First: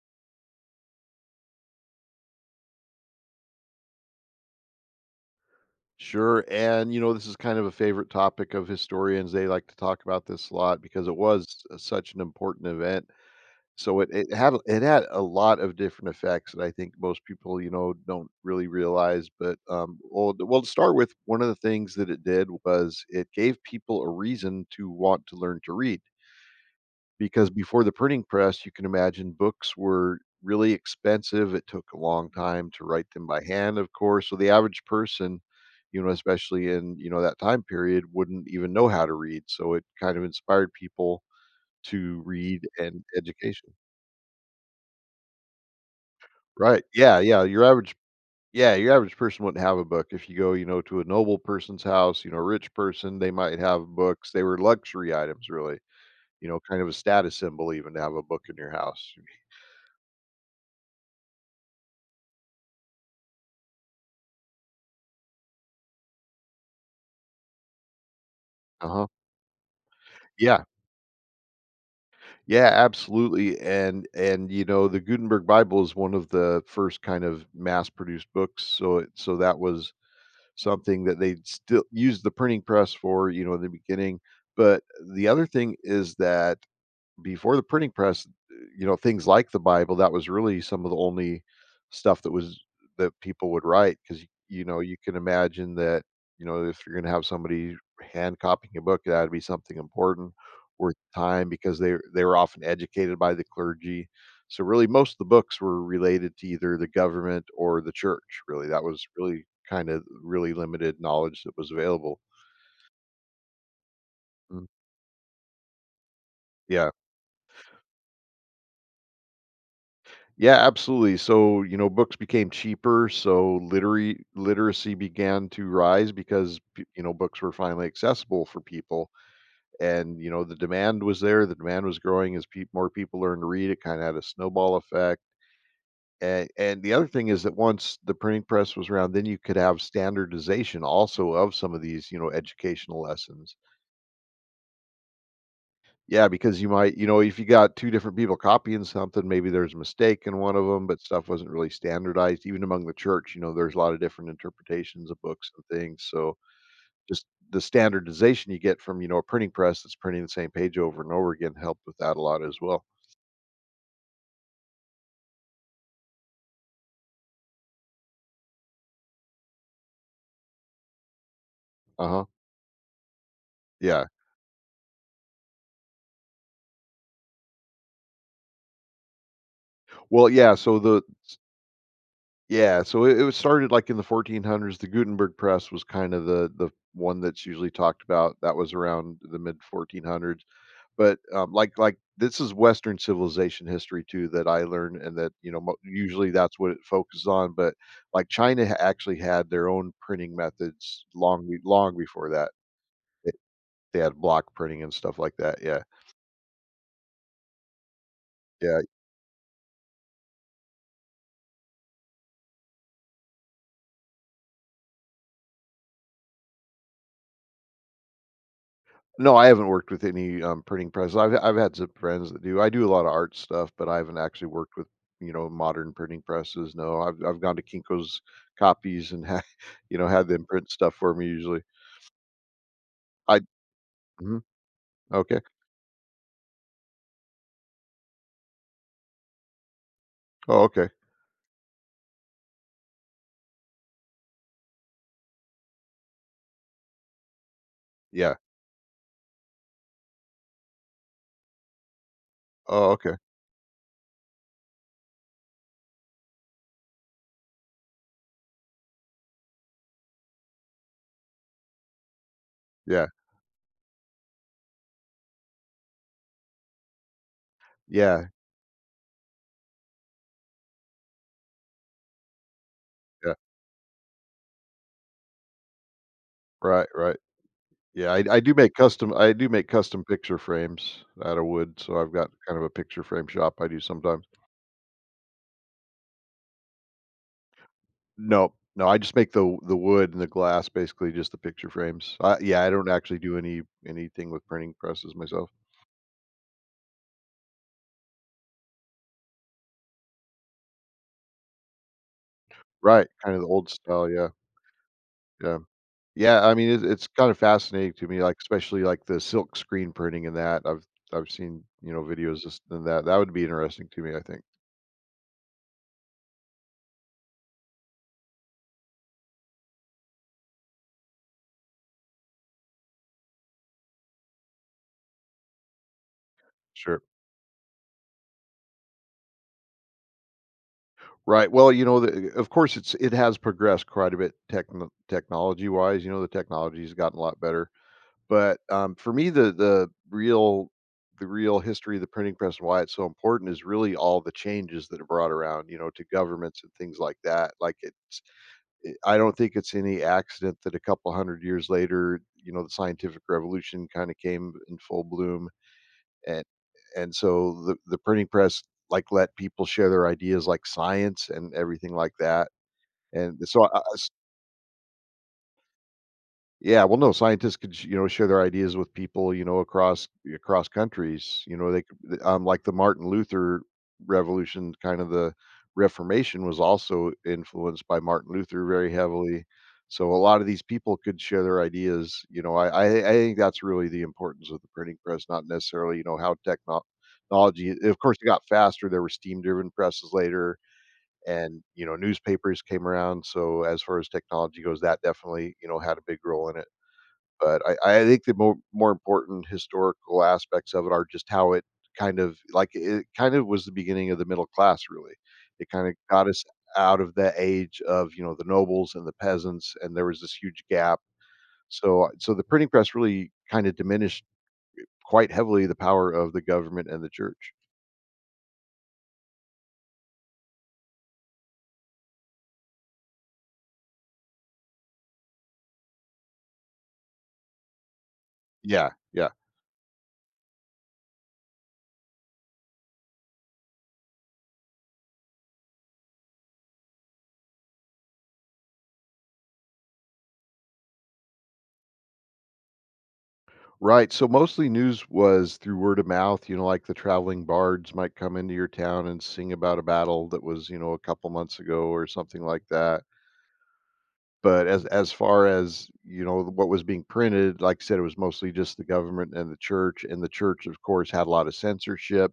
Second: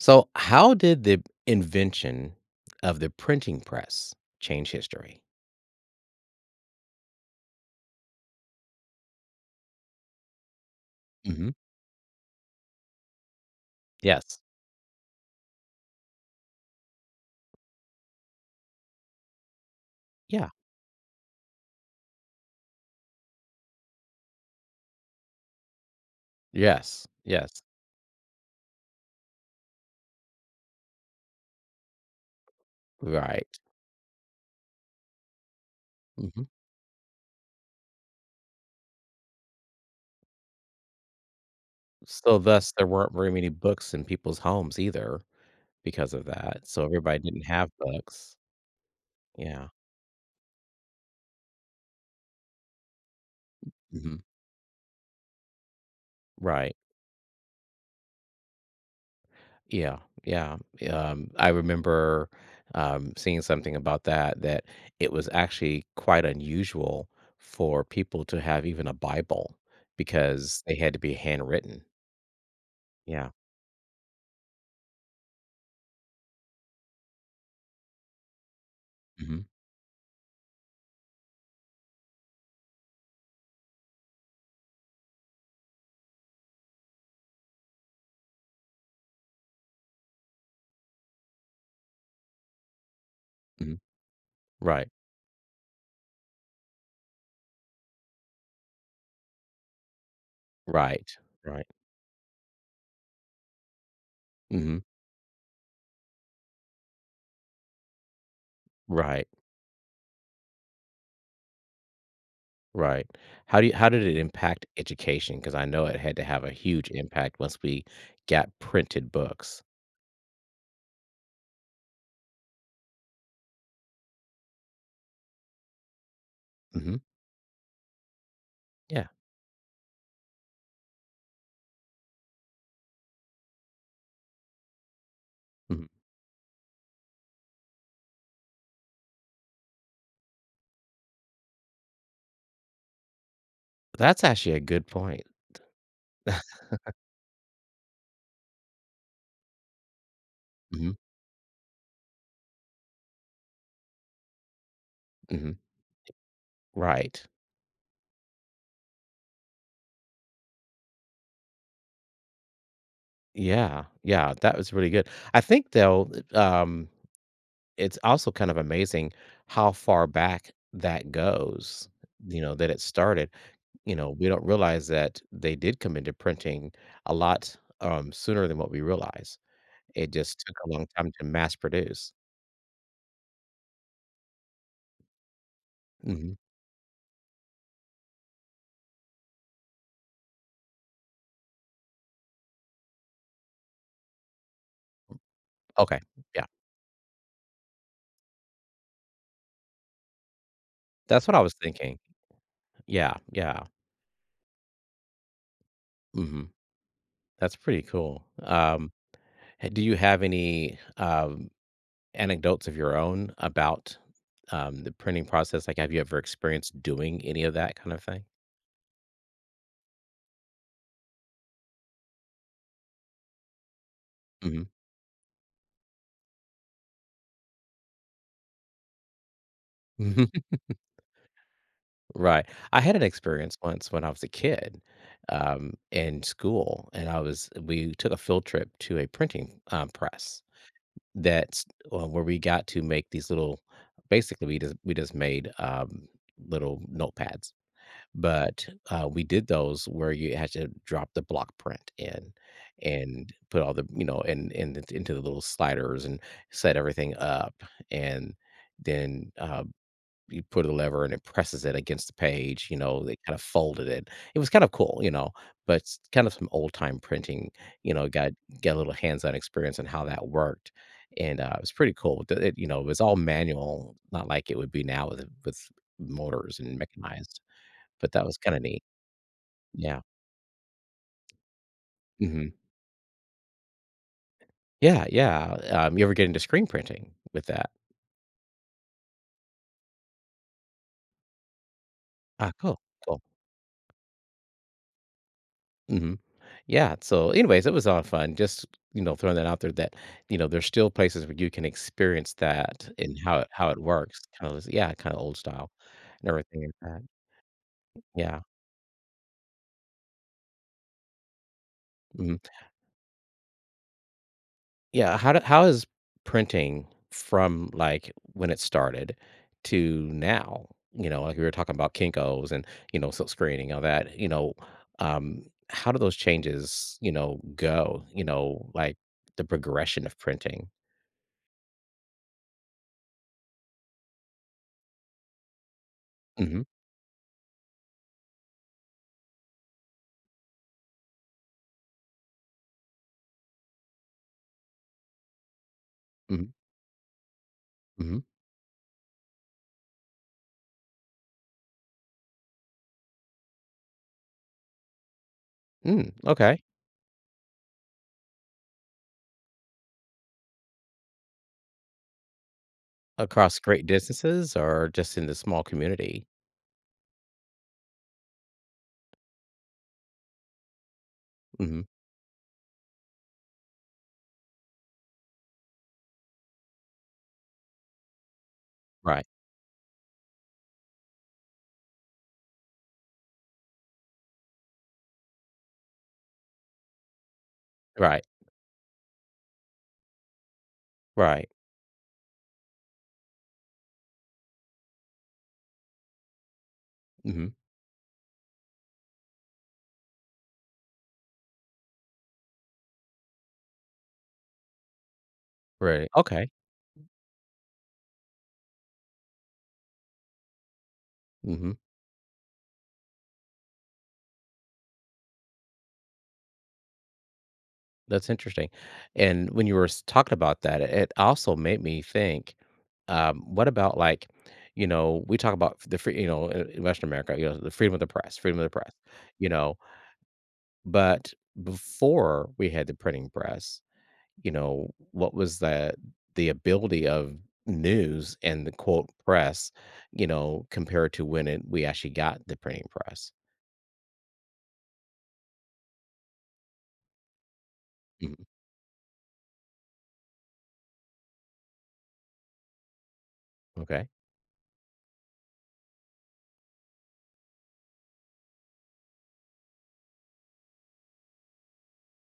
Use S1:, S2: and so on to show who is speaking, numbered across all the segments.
S1: So, how did the invention of the printing press change history?
S2: Sure, and you know, this is kind of a favorite topic of historians. They like to talk about this a lot because it was
S1: hmm
S2: such an important event. So it, it
S1: Yes.
S2: had it had a lot of different effects that I think most people, you know, don't really realize. But um, well, th-
S1: Yeah.
S2: well, to start with, one of the things that it did was it gave people a reason to want to learn to read.
S1: Yes.
S2: Because
S1: Yes.
S2: before the printing press, you can imagine books were really expensive, it took a long time to write them by
S1: Right.
S2: hand, of course, so the average person, you know,
S1: hmm
S2: especially in, you know, that time period, wouldn't even know how to read, so it kind of inspired people to
S1: So,
S2: read
S1: thus, there
S2: and
S1: weren't very many
S2: education.
S1: books in people's homes either because of that.
S2: Right,
S1: So, everybody
S2: yeah,
S1: didn't have books.
S2: yeah, your average person wouldn't
S1: Yeah.
S2: have a book. If you go, you know, to a noble person's house, you know, a rich person, they might have
S1: hmm
S2: books. They were luxury items really, you know,
S1: Right.
S2: kind of a status symbol even to have a book in your house.
S1: Yeah, yeah. I remember seeing something about that, it was actually quite unusual for people to have even a
S2: Uh-huh.
S1: Bible because
S2: Yeah.
S1: they had to be handwritten.
S2: Yeah,
S1: Yeah.
S2: absolutely, and you know, the Gutenberg Bible is one of the first kind of mass-produced books, so
S1: hmm
S2: that was something that they still used the printing press for, you know, in the beginning, but the other thing is that before the printing press, you know, things like the Bible, that was really some of the only stuff that was that people would
S1: hmm
S2: write because you know
S1: Right,
S2: you can imagine that you know if you're going to have somebody hand copying a book, that'd be something important worth
S1: right,
S2: time
S1: right.
S2: because they were often educated by the clergy. So
S1: hmm
S2: really, most of the books were related to either the government or the church. Really, that was
S1: Right,
S2: really kind of really limited knowledge that was available.
S1: right. How did it
S2: Mm.
S1: impact education? Because I know it had to have a huge
S2: Yeah.
S1: impact once we got printed books.
S2: Yeah, absolutely. So, you know, books became cheaper, so literary literacy began to rise because
S1: hmm
S2: you know books were finally accessible for
S1: Yeah.
S2: people, and you know the demand was there. The demand was growing as peop more people learned to read. It kind of had a snowball effect.
S1: hmm
S2: And the other thing is that once the printing press was around, then you could have standardization also of some of these, you know, educational lessons.
S1: That's actually a good point.
S2: Yeah, because you might you know, if you got 2 different people copying something, maybe there's a mistake in one of them.
S1: hmm
S2: But stuff wasn't really standardized even among the church, you know, there's a lot of different interpretations of books
S1: hmm
S2: and things, so
S1: Right.
S2: just the standardization you get from, you know, a printing press that's printing the same page over and over again helped with that a lot as well.
S1: Yeah, yeah, that was really good. I think though, it's also kind of amazing how far back that goes,
S2: Uh-huh.
S1: you know, that it started. You
S2: Yeah.
S1: know, we don't realize that they did come into printing a lot sooner than what we realize. It
S2: Well,
S1: just
S2: yeah,
S1: took a
S2: so
S1: long
S2: the
S1: time to mass produce.
S2: yeah, so it was started, like, in the 1400s. The Gutenberg press was kind of
S1: hmm
S2: the one that's usually talked about, that was around the mid 1400s. But like, this is Western civilization history too that I learned and that, you know, mo
S1: Okay,
S2: usually
S1: yeah,
S2: that's what it focuses on, but, like, China ha actually had their own printing methods
S1: that's what I was
S2: long
S1: thinking.
S2: before that.
S1: Yeah,
S2: They
S1: yeah,
S2: they had block printing and stuff like that, yeah.
S1: hmm that's pretty cool.
S2: Yeah.
S1: Do you have any? Anecdotes of your own about, the printing process? Like, have you ever experienced doing any of that kind of thing?
S2: No, I haven't worked with any, printing presses. I've had some friends that do. I do a lot of art stuff, but I haven't actually
S1: Mhm.
S2: worked with, you know, modern printing presses, no. I've gone to Kinko's copies and ha you know, had them print stuff for me usually.
S1: Right. I had an
S2: I
S1: experience once when I was a
S2: Mhm.
S1: kid,
S2: Okay.
S1: in school, and I was we took a field trip to a printing, press
S2: Oh, okay.
S1: that's where we got to make these little basically, we just made, little notepads.
S2: Yeah.
S1: But, we did those where you had to drop the block print in
S2: Oh, okay.
S1: and put all the you know, and it's into the little sliders and set everything up, and then, you put a lever and it presses it against the page, you know,
S2: Yeah.
S1: they kinda folded it. It was kind of cool, you know, but it's kind of some old time printing, you know,
S2: Yeah.
S1: got a little hands-on experience on how that worked, and, it was pretty cool. The it You know, it was all
S2: Yeah.
S1: manual, not like it would be now with motors and
S2: Right, right.
S1: mechanized. But
S2: Yeah,
S1: that was kinda neat.
S2: I do make
S1: Yeah.
S2: custom picture frames out of wood, so I've got
S1: Mhm.
S2: kind of a picture frame shop I do sometimes.
S1: Yeah, yeah. You ever get into screen printing with that?
S2: No, no, I just make the wood and the glass, basically just the picture frames. I
S1: Ah,
S2: Yeah, I
S1: cool,
S2: don't actually
S1: cool.
S2: do anything with printing presses myself.
S1: Mhm. Yeah, so, anyways, it was all fun. Just, you know, throwing that out there that, you know, there's still places where you can experience that
S2: Right,
S1: and
S2: kind of the old
S1: how it
S2: style,
S1: works.
S2: yeah.
S1: Kinda old
S2: Yeah.
S1: style and
S2: Yeah, I
S1: everything
S2: mean,
S1: like
S2: it's
S1: that.
S2: it's kind of fascinating to me, like,
S1: Yeah.
S2: especially, like, the silk screen printing and that. I've seen, you know,
S1: Mhm.
S2: videos just and that. That would be interesting to me, I think.
S1: Yeah, how is printing from, like, when it started to now? You know, like, we were talking about Kinko's and, you know, silk screening, all that, you know, um, how do those changes,
S2: Sure.
S1: you know, go? You know, like, the progression of printing?
S2: Right. Well, you know, the, of course, it has progressed quite a bit technology wise. You know, the
S1: Mhm,
S2: technology's gotten a lot better. But for me, the real history of the printing press and why it's so important is really all the changes that are brought around, you know, to
S1: mhm,
S2: governments and things like that.
S1: mhm.
S2: I don't think it's any accident that a couple hundred years later, you know, the scientific revolution kind of came in full bloom
S1: Mm,
S2: and
S1: Okay.
S2: and so the printing press, like, let people share their ideas, like science and everything like that, and
S1: Across
S2: so I
S1: great distances or just in the small community?
S2: yeah, well, no, scientists could, you know, share their ideas with people, you know, across countries. You know,
S1: Mhm.
S2: they could, like the Martin Luther Revolution, kind of the Reformation was also influenced by Martin Luther very
S1: Right,
S2: heavily. So a lot of these people could share their ideas. You know, I think that's really the importance of the printing press, not necessarily you know how technology. Of course,
S1: right,
S2: it got faster. There were steam driven presses later,
S1: right.
S2: and you know, newspapers came around. So as far as technology goes, that definitely you know had a big role in it.
S1: Mhm.
S2: But I think the more important historical aspects of it are just how it it kind of was the beginning of the middle class, really. It kinda
S1: Right.
S2: got us
S1: Okay.
S2: out of the age of, you know, the nobles and the peasants, and there was this huge gap.
S1: Mhm.
S2: So the printing press really kinda diminished quite heavily the power of the government and the church.
S1: That's interesting, and when you were s talking about that, it also made me think, what about, like, you know, we talk about the free you know, in Western America, you know, the freedom of the press freedom of the
S2: Yeah,
S1: press,
S2: yeah.
S1: you know, but before we had the printing press, you know, what was the ability of news and the, quote, "press," you know, compared to when it we actually got the printing press?
S2: Right, so mostly news was through word of mouth, you know, like the traveling bards might come
S1: Mhm,
S2: into your town and sing about a battle that was, you know, a couple months ago or something like that.
S1: okay.
S2: But as far as, you know, what was being printed, like I said, it was mostly just the government and the church, of course, had a lot of censorship.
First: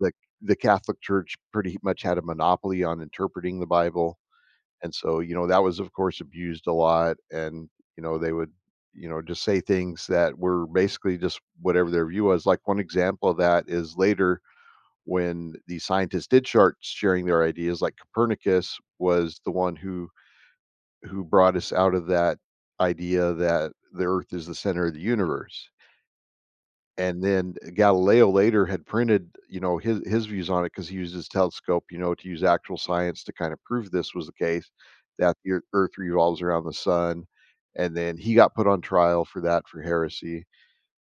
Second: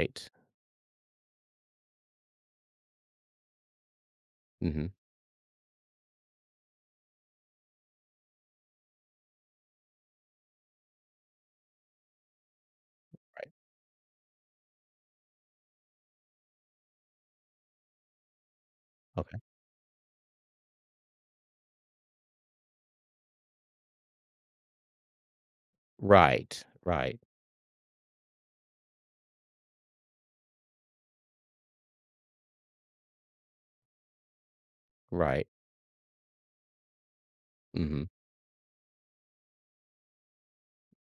S2: The the Catholic Church pretty much had a monopoly on interpreting the Bible,
S1: Mhm,
S2: and so, you know, that was, of course, abused a lot, and, you know, they would, you know, just say things that were basically just whatever their view was. Like, one example of
S1: right,
S2: that is later when the scientists did start sharing their ideas, like Copernicus
S1: okay.
S2: was the one who brought us out of that idea that the earth is the center of the universe.
S1: Right, right,
S2: And then Galileo later had printed, you know, his views on it because he used his telescope, you know, to use actual science to kind of prove this was the case that
S1: right.
S2: the earth revolves around the sun. And
S1: Mhm.
S2: then he got put on trial for that for heresy.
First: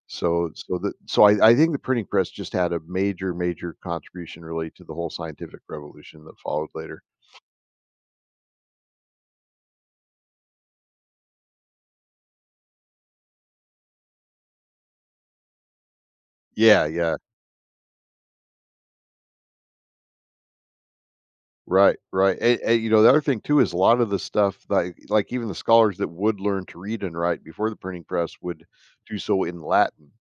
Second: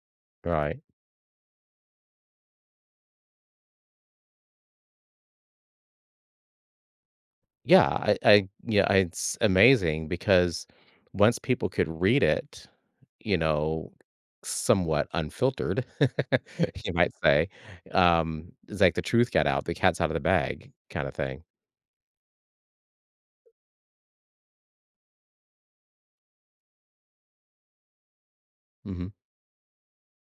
S2: So so
S1: Right.
S2: the so I, I think the printing press just had a major, major contribution really to the whole scientific revolution that followed later.
S1: Yeah, I yeah, it's amazing because once people could read it, you know, somewhat unfiltered,
S2: Yeah,
S1: you might
S2: yeah.
S1: say, it's like the truth got out, the cat's out of the bag kinda thing.
S2: Right, right, and you know, the other thing too is a lot of the stuff, like even the scholars that would learn to read and write before the printing press would
S1: Mhm.
S2: do so in Latin.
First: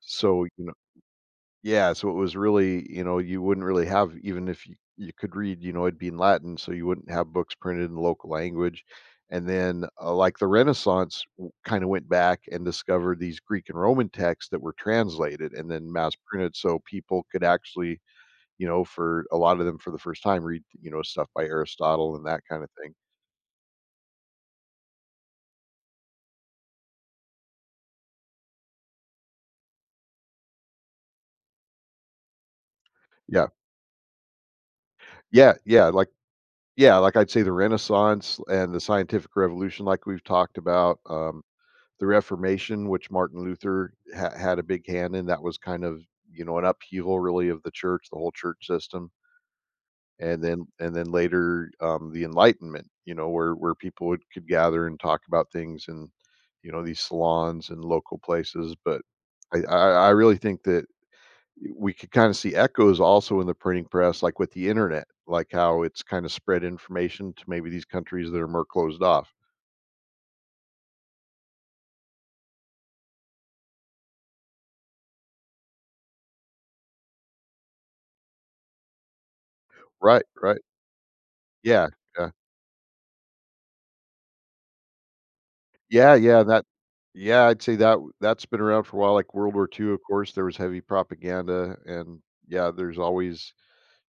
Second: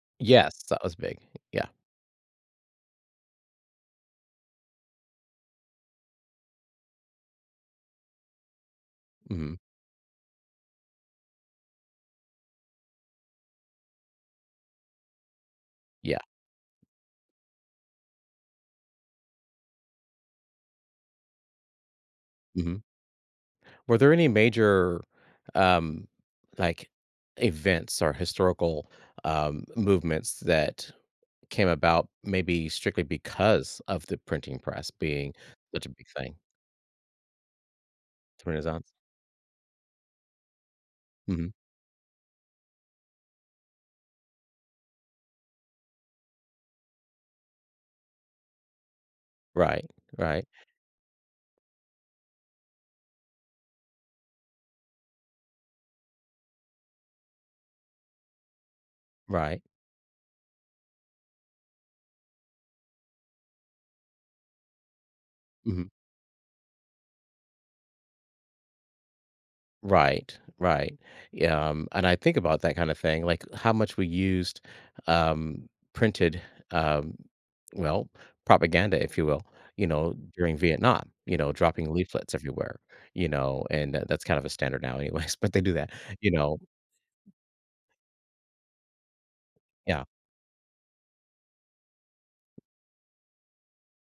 S2: So,
S1: Yes,
S2: you know
S1: that was big. Yeah.
S2: yeah, so it was really you know, you wouldn't really have even if you could read, you know, it'd be in Latin, so you wouldn't have books printed in the local language, and
S1: Mhm.
S2: then, like the Renaissance kinda went back and discovered these Greek and Roman texts that were translated and then mass
S1: Yeah.
S2: printed so people could actually you know, for a lot of them for the first time, read, you know, stuff by Aristotle and that kind of
S1: Mhm.
S2: thing.
S1: Were there any major, um, like, events or historical, movements that came about maybe strictly
S2: Yeah.
S1: because of the printing press being
S2: Yeah,
S1: such
S2: yeah,
S1: a big
S2: like
S1: thing,
S2: yeah, like I'd say the Renaissance
S1: the
S2: and the
S1: Renaissance.
S2: scientific revolution like we've talked about,
S1: Mhm.
S2: the Reformation, which Martin Luther ha had a big hand in, that was kind of, you know, an upheaval really of the church, the whole church system.
S1: Right,
S2: And
S1: right,
S2: then and then later, the Enlightenment, you know, where people would could gather and talk about things in, you know, these salons and local places, but I
S1: right.
S2: I I really think that we could kind of see echoes also in the printing press, like with the internet, like how
S1: Mhm.
S2: it's kind of spread information to maybe these countries that are more closed off.
S1: Right, right. Yeah, and I think about that kinda thing, like how much we used, printed, um, well, propaganda, if you will, you know,
S2: Right,
S1: during
S2: right.
S1: Vietnam, you know,
S2: Yeah,
S1: dropping
S2: yeah.
S1: leaflets everywhere, you know, and that that's kind of a standard now anyways, but they do that,
S2: Yeah,
S1: you
S2: yeah,
S1: know?
S2: I'd say that w that's been around for a while, like World War II. Of
S1: Yeah.
S2: course, there was heavy propaganda and, yeah, there's always,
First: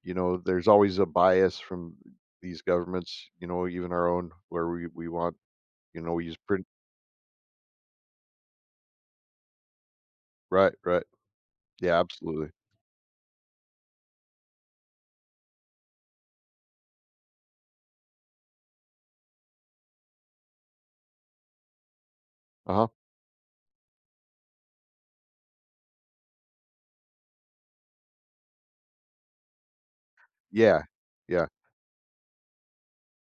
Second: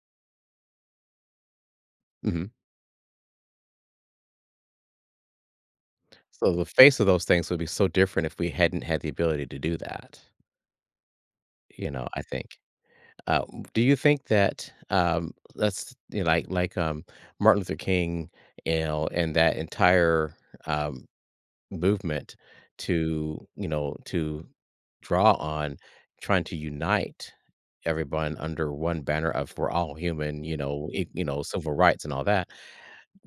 S2: there's always a bias from
S1: Mhm.
S2: these governments, you know, even our own, where we want, we use
S1: So the
S2: print.
S1: face of those things would be so different if we hadn't had the ability to do that,
S2: Right, right.
S1: you
S2: Yeah,
S1: know, I think.
S2: absolutely.
S1: W Do you think that, that's you know, like, Martin Luther King, you know, and that entire, um, movement
S2: Uh-huh.
S1: to, you know, to draw on trying to unite everyone under one banner of we're all human, you
S2: Yeah.
S1: know, e you know,
S2: Yeah.
S1: civil rights and all that.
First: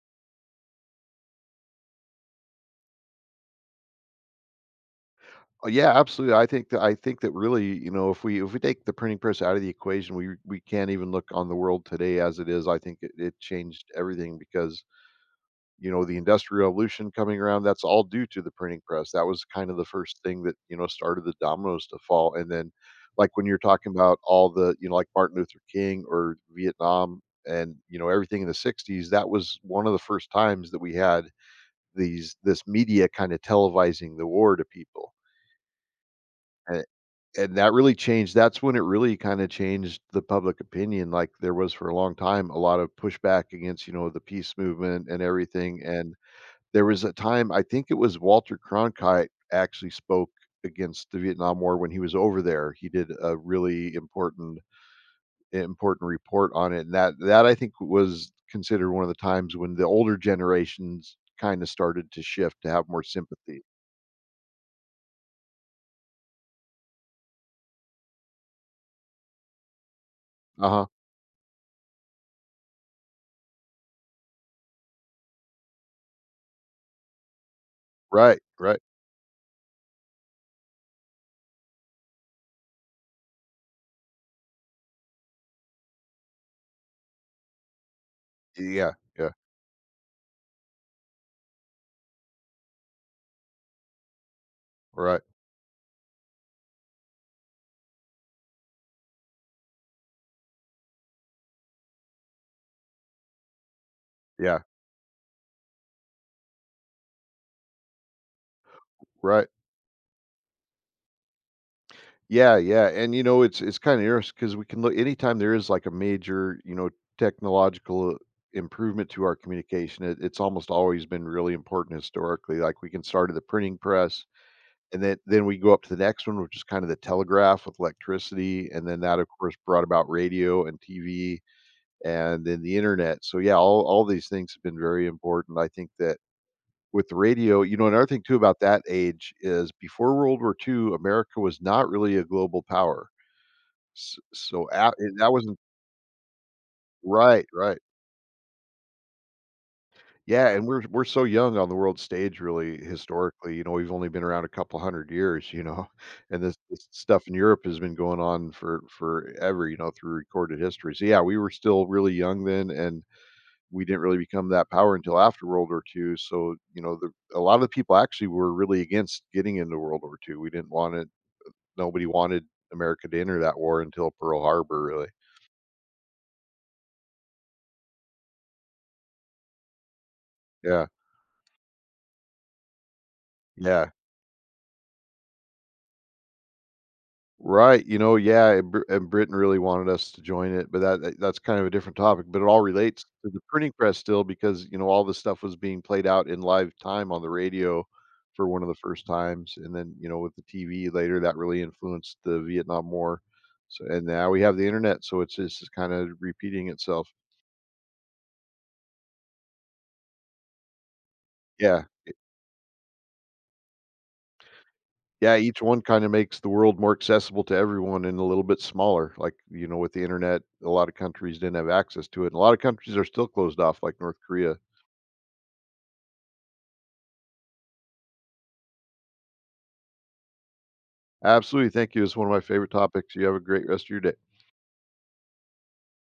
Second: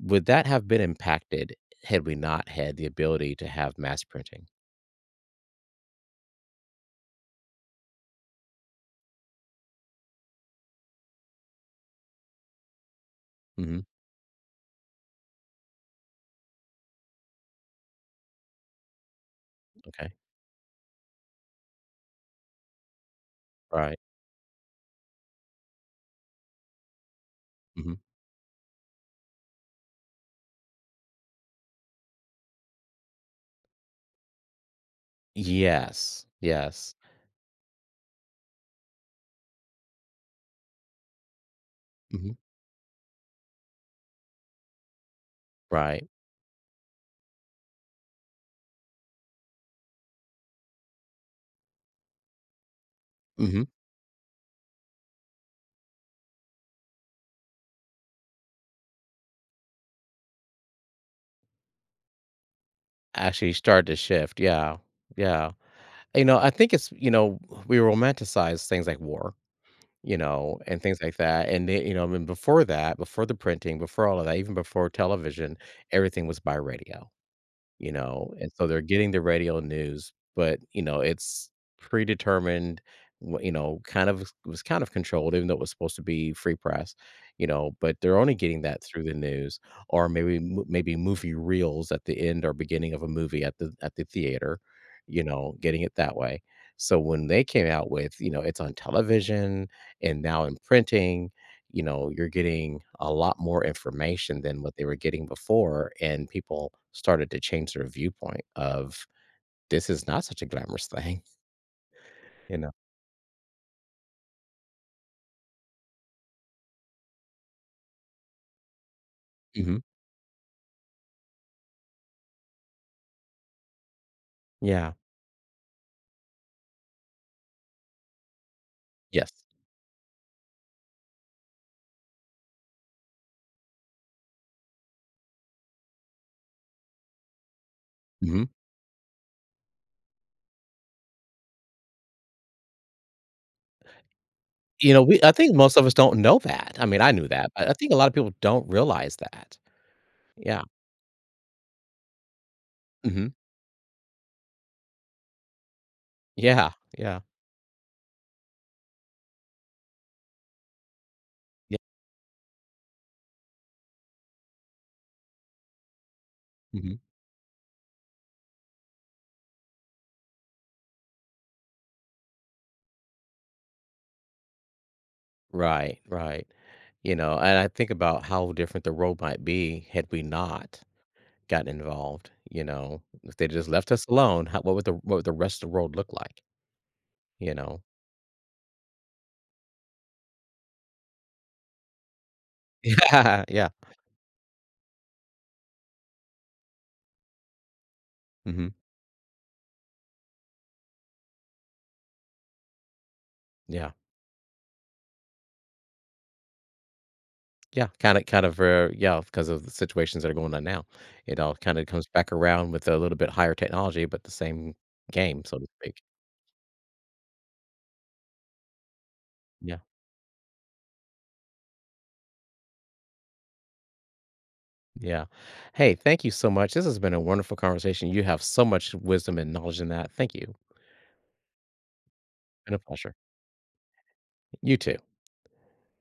S1: Would that have been impacted had we not had the ability to have mass printing?
S2: Oh, yeah, absolutely. I think that really, you know, if we take the printing press out of the equation, we can't even look on the world today as it is. I think it
S1: Mhm.
S2: changed everything because you know the industrial revolution coming around. That's all due to the printing press. That was kind of the
S1: Okay.
S2: first thing that started the dominoes to fall. And then, like when you're talking
S1: Right.
S2: about all the like Martin Luther King or Vietnam and
S1: Mhm.
S2: you know everything in the '60s, that was one of the first times that we had these this media kind of televising the war to people,
S1: Yes. Yes.
S2: and that really changed. That's when it really kinda changed the public opinion. Like, there was for a long
S1: Mhm.
S2: time a lot of pushback against, you know, the peace movement and everything,
S1: Right.
S2: and there was a time, I think it was Walter Cronkite actually spoke against the Vietnam War when he was over there. He did a
S1: Mhm.
S2: really important report on it, and that I think was considered one of the times when the older generations kinda started to shift to have more
S1: Actually
S2: sympathy.
S1: started to shift. Yeah. Yeah. You know, I think it's you know, we romanticize things like war, you know, and
S2: Uh-huh.
S1: things like that, and then, you know, I mean, before that, before the printing, before all of that, even before television, everything was by radio. You know,
S2: Right,
S1: and so
S2: right.
S1: they're getting the radio news, but, you know, it's predetermined, you know, kind of was kind of controlled, even though it was supposed to be free press, you know, but they're only getting that
S2: Yeah,
S1: through the
S2: yeah,
S1: news or maybe maybe movie reels at the end or beginning of a movie at the theater,
S2: right,
S1: you know, getting it that way. So when they came out with, you know, it's on television and now in printing, you know, you're getting a lot more information
S2: yeah,
S1: than what they were getting before, and people started to change their viewpoint of
S2: right.
S1: this is not such a glamorous thing, you
S2: Yeah,
S1: know?
S2: yeah, and you know, it's kind of interesting because we can look anytime there is like a major, you know, technological improvement to our
S1: Mhm.
S2: communication. It's almost always been really important historically. Like we can start at the printing press,
S1: Yeah.
S2: and then we go up to the next one, which is kind of the telegraph with electricity, and then that of
S1: Yes.
S2: course brought about radio and TV, and then the internet. So yeah, all these things have been very important. I think that with the radio, you know, another thing too
S1: Mhm.
S2: about that age is before World War Two, America was not really a global power. S So
S1: You
S2: out
S1: know,
S2: and
S1: we I
S2: that
S1: think
S2: wasn't.
S1: most of us don't know that. I mean, I knew
S2: Right,
S1: that, but I
S2: right.
S1: think a lot of people don't realize that.
S2: Yeah,
S1: Yeah.
S2: and we're so young on the world stage, really
S1: Mhm.
S2: historically, you know, we've only been around a couple 100 years, you know, and
S1: Yeah,
S2: this
S1: yeah,
S2: stuff in Europe has been going on for forever, you know, through recorded history. So, yeah, we were
S1: yeah.
S2: still really young then, and we didn't really become that power until after World War Two. So, you know,
S1: Mhm.
S2: the a lot of the people actually were really against getting into World War Two. We didn't want it, nobody wanted America to enter that war until Pearl Harbor, really.
S1: Right, right. You know, and I think about how different the road might be had we not
S2: Yeah.
S1: got involved, you know? If they just left
S2: Yeah.
S1: us alone, how what would the rest of the world look like, you know?
S2: Right, you know, yeah, and Br and Britain really wanted us to join it, but that's kind of a different topic, but it all relates to the
S1: Yeah.
S2: printing press still because, you know, all this stuff was being played out in live time on the radio for one of
S1: Mhm.
S2: the first times, and then, you know, with the TV later, that really influenced the Vietnam War, so
S1: Yeah.
S2: and now we have the internet, so it's just kinda repeating itself.
S1: Yeah, kind of, yeah, because of the situations that are going on now. It all
S2: Yeah.
S1: kinda comes back around with a little bit higher technology, but the same
S2: Yeah,
S1: game, so
S2: each
S1: to
S2: one
S1: speak.
S2: kinda makes the world more accessible to everyone and a little bit smaller. Like, you know,
S1: Yeah.
S2: with the Internet, a lot of countries didn't have access to it, and a lot of countries are still closed off, like North Korea.
S1: Yeah. Hey, thank you so much. This has been a wonderful conversation. You have so much wisdom and knowledge in that. Thank you.
S2: Absolutely, thank you. It's one of my favorite
S1: Been a pleasure.
S2: topics. You have a great rest of your day.
S1: You too.